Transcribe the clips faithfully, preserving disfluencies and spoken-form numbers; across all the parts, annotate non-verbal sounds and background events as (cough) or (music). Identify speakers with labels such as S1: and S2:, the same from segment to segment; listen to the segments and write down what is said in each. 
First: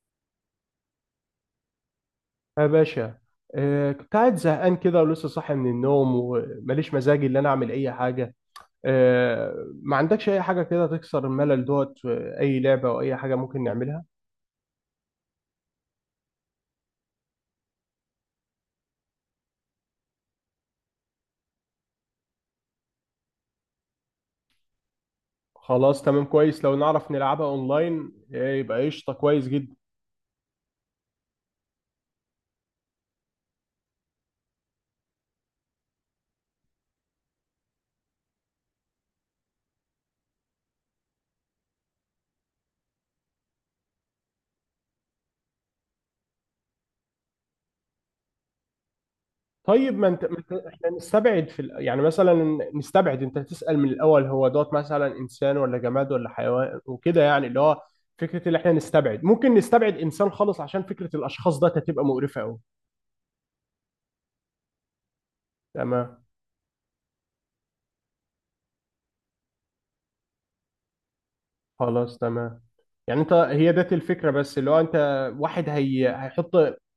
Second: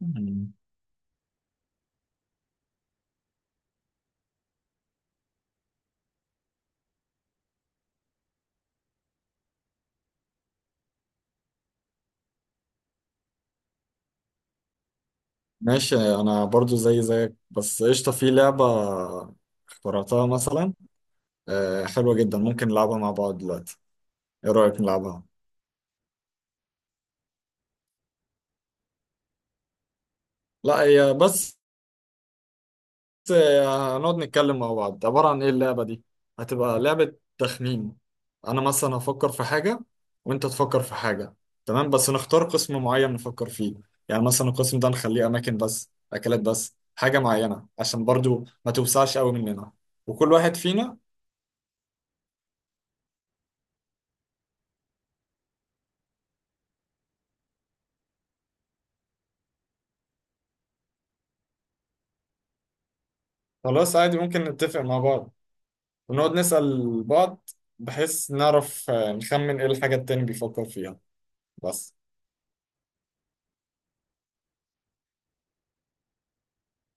S1: مم.
S2: يا باشا. آه كنت قاعد زهقان كده ولسه صاحي من النوم وماليش مزاج اللي انا اعمل اي حاجه. آه. ما عندكش اي حاجه كده تكسر الملل دوت، آه، اي لعبه او اي حاجه ممكن نعملها؟
S1: ماشي، انا برضو زي زيك. بس قشطة، في لعبة اخترعتها مثلا. آه، حلوة جدا، ممكن نلعبها مع بعض دلوقتي؟ ايه رأيك نلعبها؟
S2: خلاص تمام كويس، لو نعرف نلعبها اونلاين آه، يبقى قشطه كويس جدا.
S1: لا هي بس، آه، هنقعد نتكلم مع بعض. عبارة عن ايه اللعبة دي؟ هتبقى لعبة تخمين. انا مثلا هفكر في حاجة، وانت تفكر في حاجة. تمام، بس نختار قسم معين نفكر فيه. يعني مثلا القسم ده نخليه اماكن بس، اكلات بس، حاجة معينة، عشان برضو ما توسعش قوي مننا.
S2: طيب ما انت
S1: وكل
S2: ما انت-
S1: واحد
S2: احنا
S1: فينا.
S2: نستبعد في ال- يعني مثلا نستبعد، انت تسأل من الاول هو دوت مثلا انسان ولا جماد ولا حيوان وكده، يعني اللي هو فكره اللي احنا نستبعد. ممكن نستبعد انسان خالص عشان فكره الاشخاص ده هتبقى مقرفه قوي.
S1: خلاص، عادي، ممكن نتفق مع بعض
S2: تمام.
S1: ونقعد نسأل بعض، بحيث نعرف آه، نخمن ايه الحاجة التاني بيفكر فيها. بس
S2: خلاص تمام، يعني انت هي ديت الفكرة، بس اللي هو انت واحد هي هيحط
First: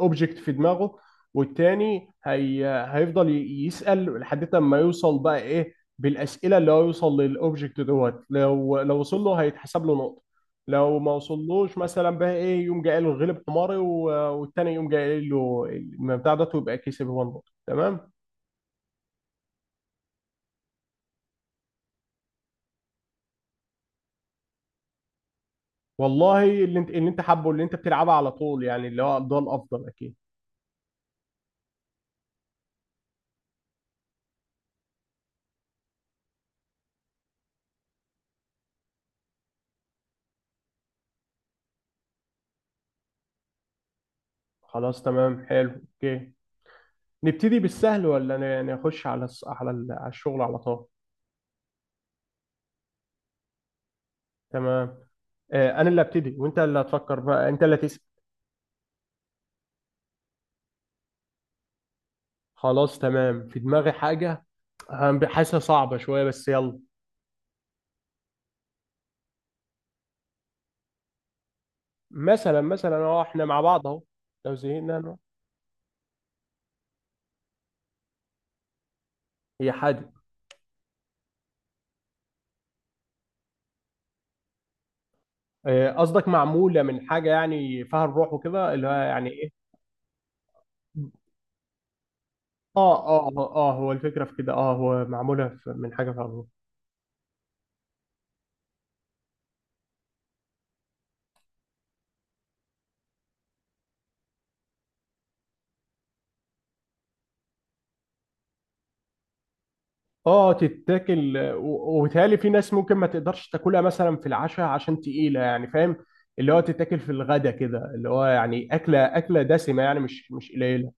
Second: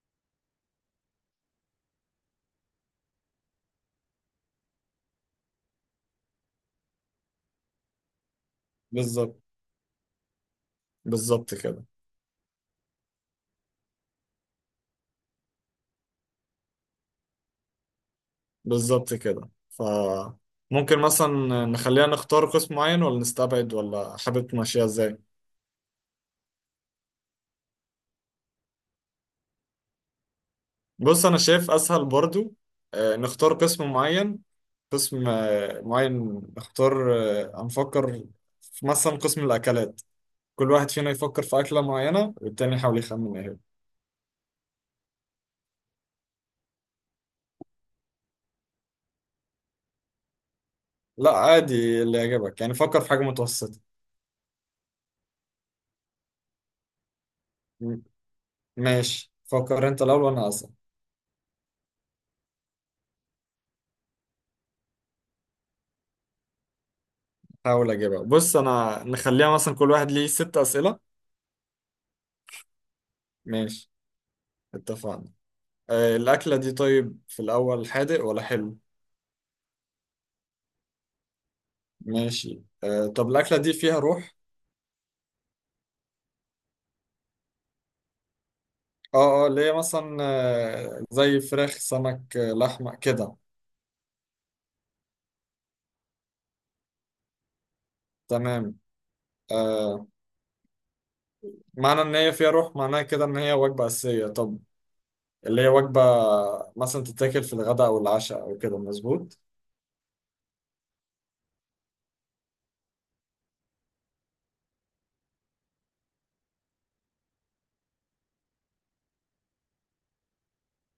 S2: اوبجكت في دماغه، والتاني هي هيفضل ي- يسأل لحد ما يوصل بقى ايه بالأسئلة اللي هو يوصل للاوبجكت دوت. لو لو وصل له
S1: بالظبط.
S2: هيتحسب له نقطة. لو ما
S1: بالظبط
S2: وصلوش
S1: كده.
S2: مثلا بقى ايه، يقوم جاي قايل له غلب حماري و- والتاني يقوم جاي قايل له المبدأ ده ويبقى كسب هو النقطة. تمام.
S1: بالظبط كده. ف ممكن مثلا نخليها، نختار قسم معين ولا نستبعد، ولا حابب تمشيها ازاي؟
S2: والله اللي انت اللي انت حابه، اللي انت بتلعبها على طول، يعني اللي هو ده الافضل اكيد.
S1: بص، انا شايف اسهل برضو آه، نختار قسم معين. قسم آه، معين نختار. آه، هنفكر في مثلا قسم الاكلات. كل واحد فينا يفكر في أكلة معينة، والتاني يحاول يخمن ايه هي.
S2: خلاص تمام حلو. اوكي، نبتدي بالسهل ولا ن- نخش على الس- على ال- على الشغل على طول؟
S1: لا، عادي، اللي يعجبك. يعني فكر في حاجة متوسطة.
S2: تمام. آه، انا اللي ابتدي وانت اللي هتفكر، بقى انت اللي تسأل.
S1: م- ماشي، فكر انت الأول وأنا أصلا
S2: خلاص تمام، في دماغي حاجه. هن- حاسسها صعبه شويه بس يلا.
S1: هحاول أجيبها. بص، أنا نخليها مثلا كل واحد ليه ست أسئلة.
S2: مثلا مثلا اهو احنا مع بعض
S1: ماشي،
S2: اهو. لو زهقنا أنا-
S1: اتفقنا. آه، الأكلة دي طيب، في الأول حادق ولا حلو؟
S2: هي حادي.
S1: ماشي. آه، طب الأكلة دي فيها روح؟
S2: آه، قصدك معموله من حاجه يعني فيها الروح وكده، اللي هو
S1: اه
S2: يعني
S1: اه،
S2: ايه؟
S1: اللي هي مثلا آه زي فراخ، سمك، آه لحمة
S2: اه اه
S1: كده.
S2: اه آه، هو الفكره في كده، اه هو معموله في- من حاجه فيها الروح.
S1: تمام. آه، معنى إن هي فيها روح معناها كده إن هي وجبة أساسية. طب اللي هي وجبة مثلا تتاكل في الغداء أو العشاء أو كده؟ مظبوط.
S2: اه تتاكل و- وبيتهيألي في ناس ممكن ما تقدرش تاكلها مثلا في العشاء عشان تقيلة، يعني فاهم. اللي هو تتاكل في الغدا كده، اللي هو يعني أكلة أكلة دسمة، يعني مش مش قليلة.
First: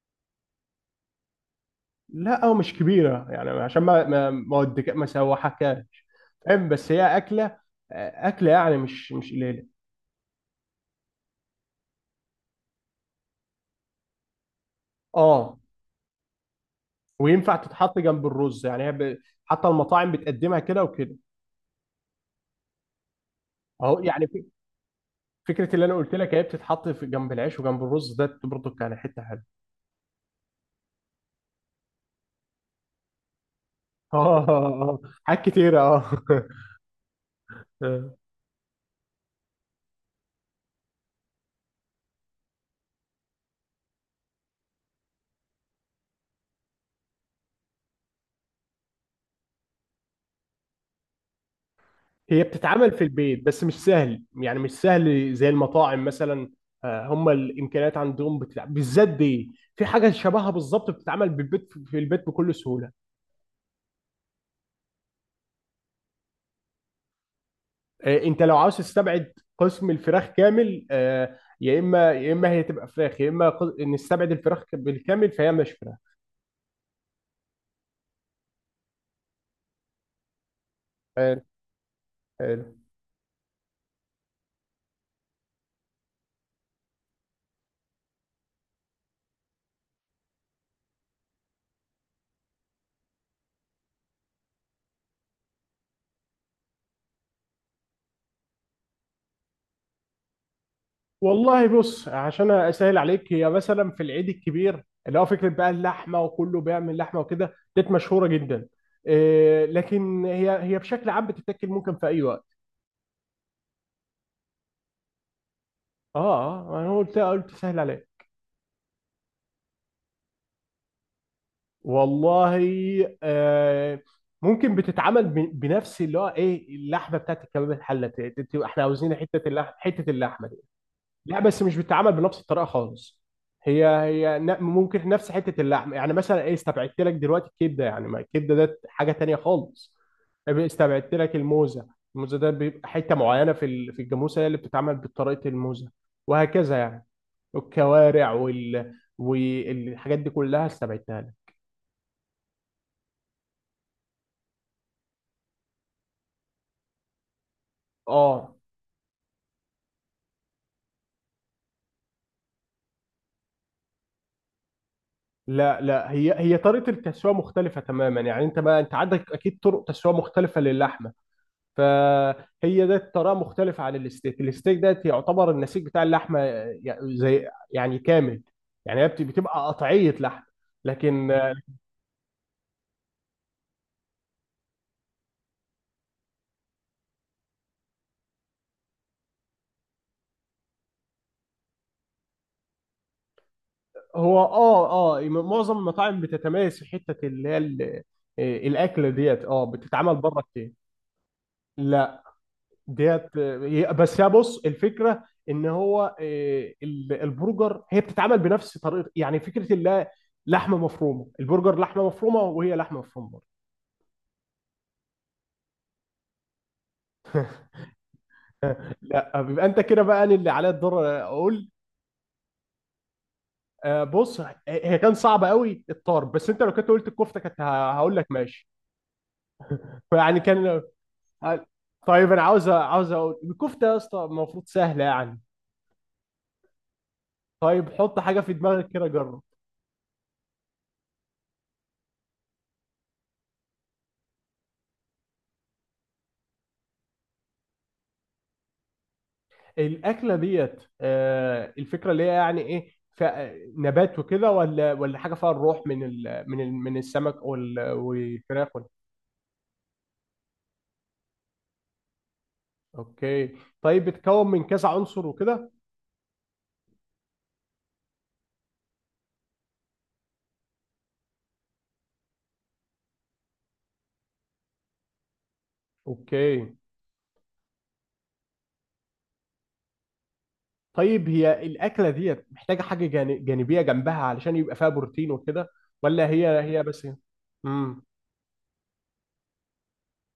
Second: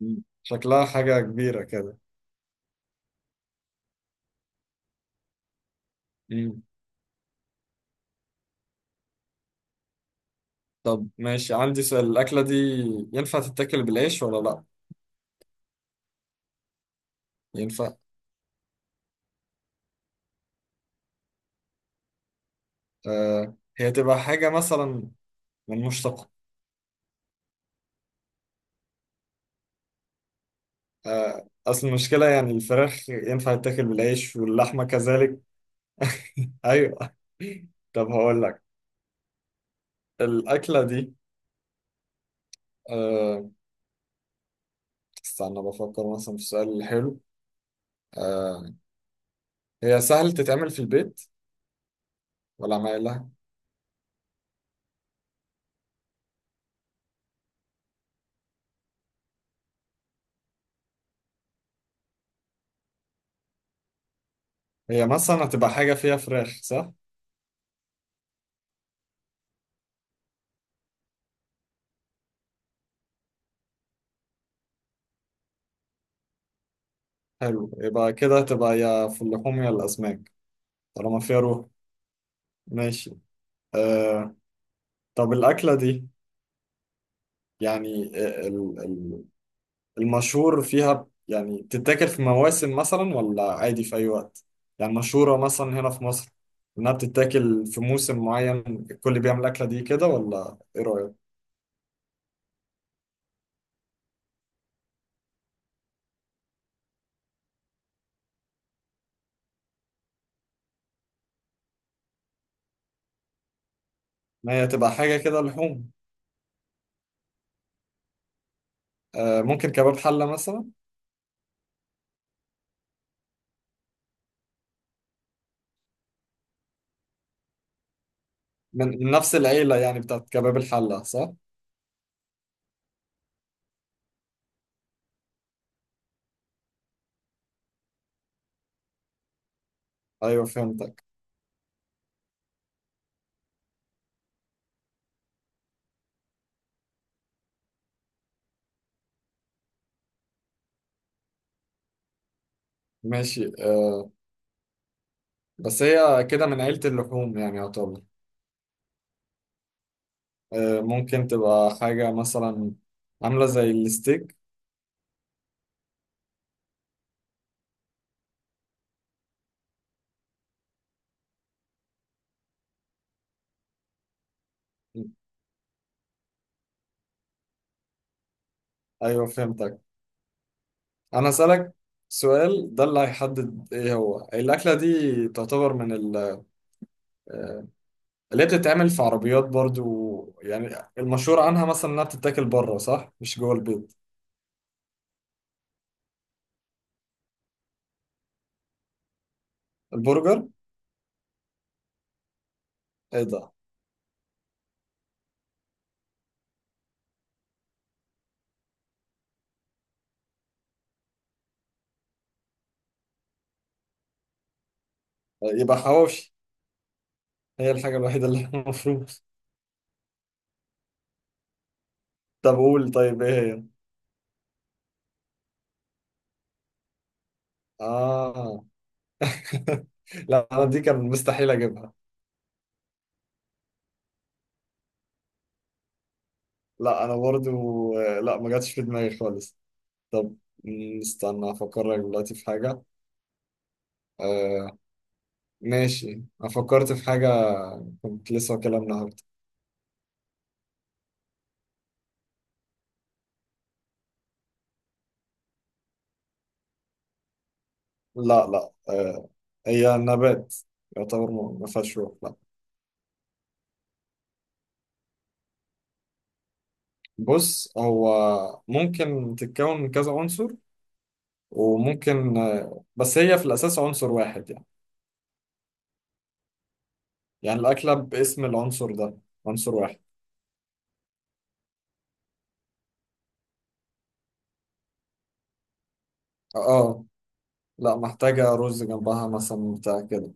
S1: مم. شكلها حاجة كبيرة كده.
S2: لا أو مش كبيرة يعني عشان ما ما ما ودك- ما سوحكهاش.
S1: مم.
S2: فاهم، بس هي أكلة. أكلة يعني مش مش قليلة.
S1: طب ماشي، عندي سؤال: الأكلة دي ينفع تتاكل بالعيش ولا لأ؟
S2: اه وينفع
S1: ينفع.
S2: تتحط جنب الرز يعني هي ب- حتى المطاعم بتقدمها كده وكده.
S1: آه، هي
S2: اهو
S1: تبقى
S2: يعني في-
S1: حاجة مثلا
S2: فكرة
S1: من
S2: اللي أنا قلت
S1: مشتق.
S2: لك هي بتتحط في جنب العيش وجنب الرز ده، برضه كان حتة حلوة.
S1: آه، أصل المشكلة، يعني الفراخ ينفع تتاكل
S2: اه
S1: بالعيش،
S2: اه
S1: واللحمة
S2: آه، آه.
S1: كذلك.
S2: حاجات كتيرة اه (laughs)
S1: (laughs) أيوه.
S2: آه.
S1: طب هقول لك، الأكلة دي آه، استنى بفكر مثلا في السؤال الحلو. آه، هي سهل تتعمل في البيت
S2: هي
S1: ولا
S2: بتتعمل
S1: ما
S2: في
S1: لها؟
S2: البيت بس مش سهل، يعني مش سهل زي المطاعم مثلا. آه، هم الامكانيات عندهم بتلعب، بالذات دي في حاجة شبهها بالظبط بتتعمل بالبيت في البيت بكل سهولة.
S1: هي مثلا هتبقى حاجة فيها فراخ، صح؟
S2: آه، انت لو عاوز تستبعد قسم الفراخ كامل، آه، يا اما يا اما هي تبقى فراخ، يا اما قس- نستبعد الفراخ بالكامل فهي مش فراخ.
S1: حلو، يبقى كده تبقى يا في اللحوم يا الأسماك، طالما فيها
S2: حلو.
S1: روح.
S2: حلو.
S1: ماشي. آه، طب الأكلة دي يعني آه، ال- ال- المشهور فيها يعني بتتاكل في مواسم مثلا ولا عادي في أي وقت؟ يعني مشهورة مثلا هنا في مصر إنها بتتاكل في موسم معين، الكل بيعمل الأكلة دي كده، ولا إيه رأيك؟
S2: والله بص، عشان اسهل عليك هي مثلا في العيد الكبير، اللي هو فكره بقى اللحمه، وكله بيعمل لحمه وكده، ديت مشهوره جدا. إيه لكن هي هي بشكل عام بتتاكل ممكن في اي وقت.
S1: إن هي تبقى حاجة كده لحوم.
S2: اه اه، انا قلت قلت سهل عليك.
S1: آه، ممكن كباب حلة مثلا.
S2: والله. آه ممكن بتتعمل ب- بنفس اللي هو ايه اللحمه بتاعت الكباب الحله، ت- ت- تبقى احنا
S1: من من
S2: عاوزين
S1: نفس
S2: حته اللحمه
S1: العيلة يعني
S2: حته
S1: بتاعت
S2: اللحمه.
S1: كباب الحلة، صح؟
S2: لا بس مش بتتعمل بنفس الطريقه خالص. هي هي ن- ممكن نفس حته اللحم، يعني مثلا ايه استبعدت لك دلوقتي الكبده، يعني ما الكبده ده حاجه تانية خالص.
S1: أيوه، فهمتك.
S2: استبعدت لك الموزه. الموزه ده بيبقى حته معينه في ال- في الجاموسه، هي اللي بتتعمل بطريقه الموزه. وهكذا يعني. الكوارع وال والحاجات دي كلها استبعدتها لك.
S1: ماشي. آه، بس هي كده من عيلة اللحوم يعني يعتبر.
S2: اه.
S1: آه، ممكن تبقى حاجة مثلا عاملة زي الستيك.
S2: لا لا، هي هي طريقه التسويه مختلفه تماما، يعني انت ما انت عندك اكيد طرق تسويه مختلفه للحمه. فهي ده طريقه مختلفه عن الستيك. الستيك ده يعتبر النسيج بتاع اللحمه، يع- زي يعني كامل. يعني هي بت-
S1: أيوة،
S2: بتبقى
S1: فهمتك.
S2: قطعيه لحم.
S1: أنا
S2: لكن آه،
S1: أسألك سؤال ده اللي هيحدد إيه هو: الأكلة دي تعتبر من ال- آه، اللي هي بتتعمل في عربيات برضو يعني، المشهور عنها مثلا إنها بتتاكل بره، صح؟ مش جوه البيت؟
S2: هو اه اه معظم المطاعم بتتميز في حته اللي هي ال- آه، الاكل ديت اه بتتعمل بره
S1: البرجر؟
S2: كتير. لا.
S1: إيه ده
S2: ديت
S1: آه،
S2: آه، هي- بس يا بص الفكره ان هو آه، ال- البرجر هي بتتعمل بنفس طريقه، يعني فكره اللي هي لحمه مفرومه، البرجر لحمه مفرومه وهي لحمه مفرومه.
S1: يبقى حواوشي، هي الحاجة الوحيدة اللي (laughs) المفروض.
S2: لا، بيبقى انت كده بقى، انا اللي عليا الدور اقول.
S1: طب قول، طيب إيه هي؟
S2: آه، بص. هي كان صعبه قوي الطرب، بس انت لو كنت قلت الكفته كنت ه- هقول لك
S1: آه.
S2: ماشي.
S1: (laughs)
S2: فيعني
S1: لا أنا
S2: كان.
S1: دي كان مستحيل
S2: ه-
S1: أجيبها.
S2: طيب انا عاوز، عاوز اقول الكفته يا اسطى، المفروض سهله يعني.
S1: لا انا برضو
S2: طيب حط
S1: آه، لا،
S2: حاجه
S1: ما
S2: في
S1: جاتش في
S2: دماغك كده
S1: دماغي
S2: جرب.
S1: خالص. طب، مم، استنى افكر لك دلوقتي في حاجه. آه. ماشي، انا فكرت في حاجه كنت لسه واكلها النهارده.
S2: الاكله ديت، آه، الفكره اللي هي يعني ايه، ف- نبات وكده ولا ولا حاجه فيها الروح، من ال من ال من السمك وال-
S1: لا
S2: والفراخ
S1: لا.
S2: وال-
S1: آه، هي نبات يعتبر، ما ما فيهاش روح، لا.
S2: اوكي. طيب بتتكون من كذا عنصر وكده؟
S1: بص، هو ممكن تتكون من كذا عنصر، وممكن آه، بس هي في الاساس عنصر واحد يعني.
S2: اوكي.
S1: يعني الاكله باسم العنصر ده، عنصر واحد.
S2: طيب هي الأكلة ديت محتاجة حاجة جان- جانبية جنبها علشان يبقى فيها بروتين وكده، ولا هي هي
S1: اه.
S2: بس؟
S1: لا،
S2: امم
S1: محتاجه رز جنبها مثلا بتاع كده.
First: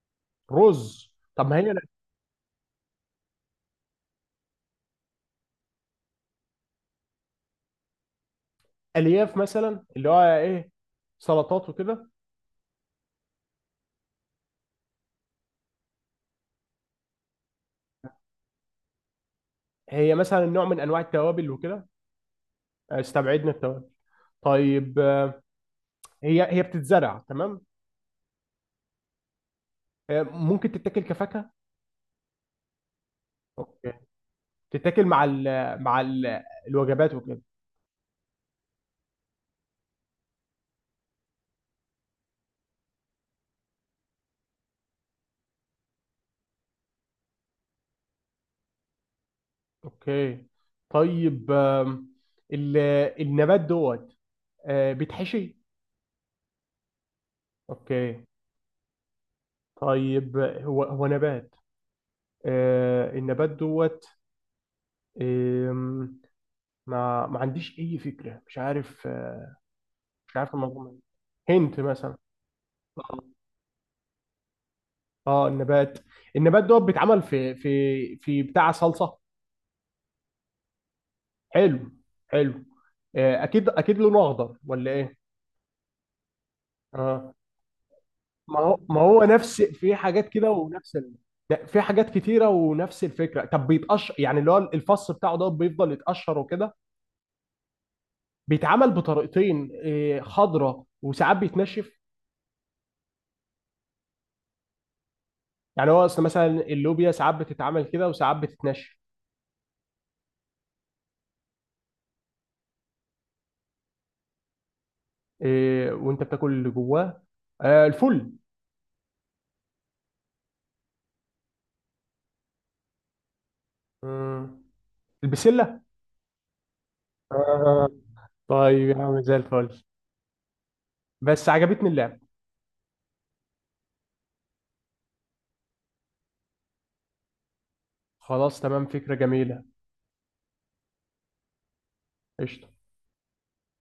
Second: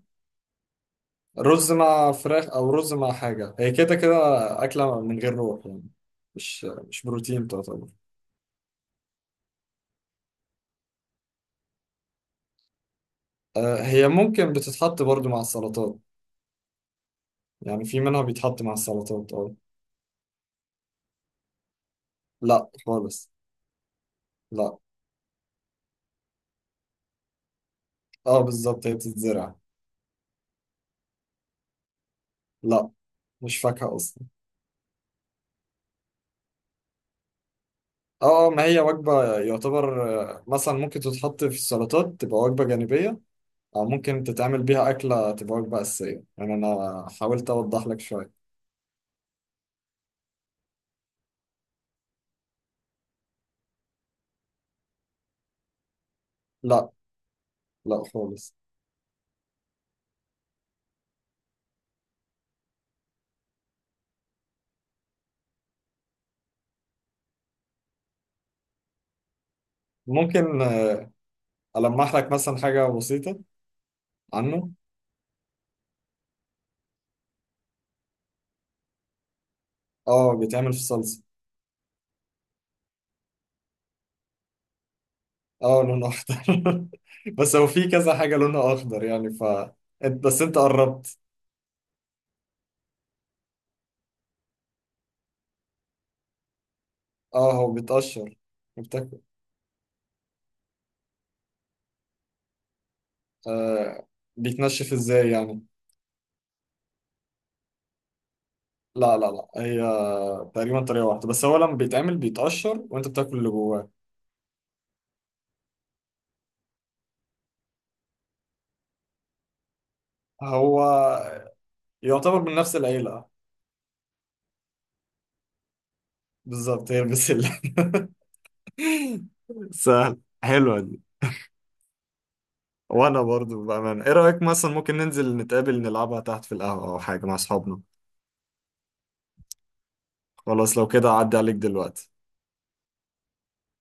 S2: رز، طب ما
S1: رز
S2: هي
S1: مع فراخ، او رز مع حاجه، هي كده كده اكله من غير روح يعني، مش مش بروتين تعتبر.
S2: الألياف مثلا، اللي هو إيه، سلطات وكده.
S1: آه، هي ممكن بتتحط برضو مع السلطات، يعني في منها بيتحط مع السلطات، اه.
S2: هي مثلا نوع من أنواع التوابل وكده؟
S1: لا خالص.
S2: استبعدنا التوابل.
S1: لا.
S2: طيب. آه، هي هي بتتزرع تمام؟
S1: اه بالظبط، هي بتتزرع.
S2: آه، ممكن تتاكل كفاكهة؟
S1: لا، مش
S2: اوكي.
S1: فاكهه اصلا.
S2: تتاكل مع ال مع ال الوجبات وكده.
S1: اه. آه، ما هي وجبه يعتبر. آه، مثلا ممكن تتحط في السلطات تبقى وجبه جانبيه، او ممكن تتعمل بيها اكله تبقى وجبه اساسيه، يعني انا حاولت اوضح لك شويه.
S2: اوكي. طيب. آم، ال- النبات دوت، آه، بيتحشي؟
S1: لا. لا
S2: اوكي.
S1: خالص.
S2: طيب هو هو نبات. آه النبات دوت. آم، ما ما عنديش اي فكره مش عارف، آه، مش عارف
S1: ممكن
S2: الموضوع ده.
S1: آه،
S2: هنت
S1: ألمح
S2: مثلا.
S1: لك مثلا حاجة
S2: آه.
S1: بسيطة عنه.
S2: اه النبات النبات دوت بيتعمل في في في بتاع صلصه.
S1: اه، بيتعمل في صلصة.
S2: حلو. حلو. آه اكيد اكيد، لونه اخضر ولا ايه؟
S1: اه، لونه أخضر.
S2: اه،
S1: (laughs) بس هو في كذا حاجة
S2: ما
S1: لونها
S2: هو ما
S1: أخضر
S2: هو
S1: يعني ف
S2: نفس في
S1: أنت-
S2: حاجات
S1: بس
S2: كده
S1: أنت
S2: ونفس ال...
S1: قربت.
S2: لا، في حاجات كتيره ونفس الفكره. طب بيتقشر، يعني اللي هو الفص بتاعه ده بيفضل يتقشر وكده.
S1: اه، هو بيتقشر
S2: بيتعمل
S1: وبتاكل.
S2: بطريقتين، إيه، خضره وساعات بيتنشف.
S1: آه، بيتنشف ازاي يعني؟
S2: يعني هو اصل مثلا اللوبيا ساعات بتتعمل كده وساعات بتتنشف.
S1: لا لا لا، هي تقريبا طريقة واحدة، بس هو لما بيتعمل بيتقشر وأنت بتاكل اللي جواه.
S2: إيه، وانت بتاكل اللي جواه. آه، الفل.
S1: هو يعتبر من نفس العيلة.
S2: مم. البسله.
S1: بالظبط، هي البسلة.
S2: آه. طيب يا عم زي
S1: (laughs)
S2: الفل.
S1: سهل، حلوة دي.
S2: بس عجبتني اللعبه.
S1: وانا برضو بأمانة، ايه رأيك مثلا ممكن ننزل نتقابل نلعبها تحت في القهوة او حاجة مع اصحابنا؟
S2: خلاص تمام فكره جميله.
S1: خلاص، لو كده اعدي عليك دلوقتي.
S2: قشطه.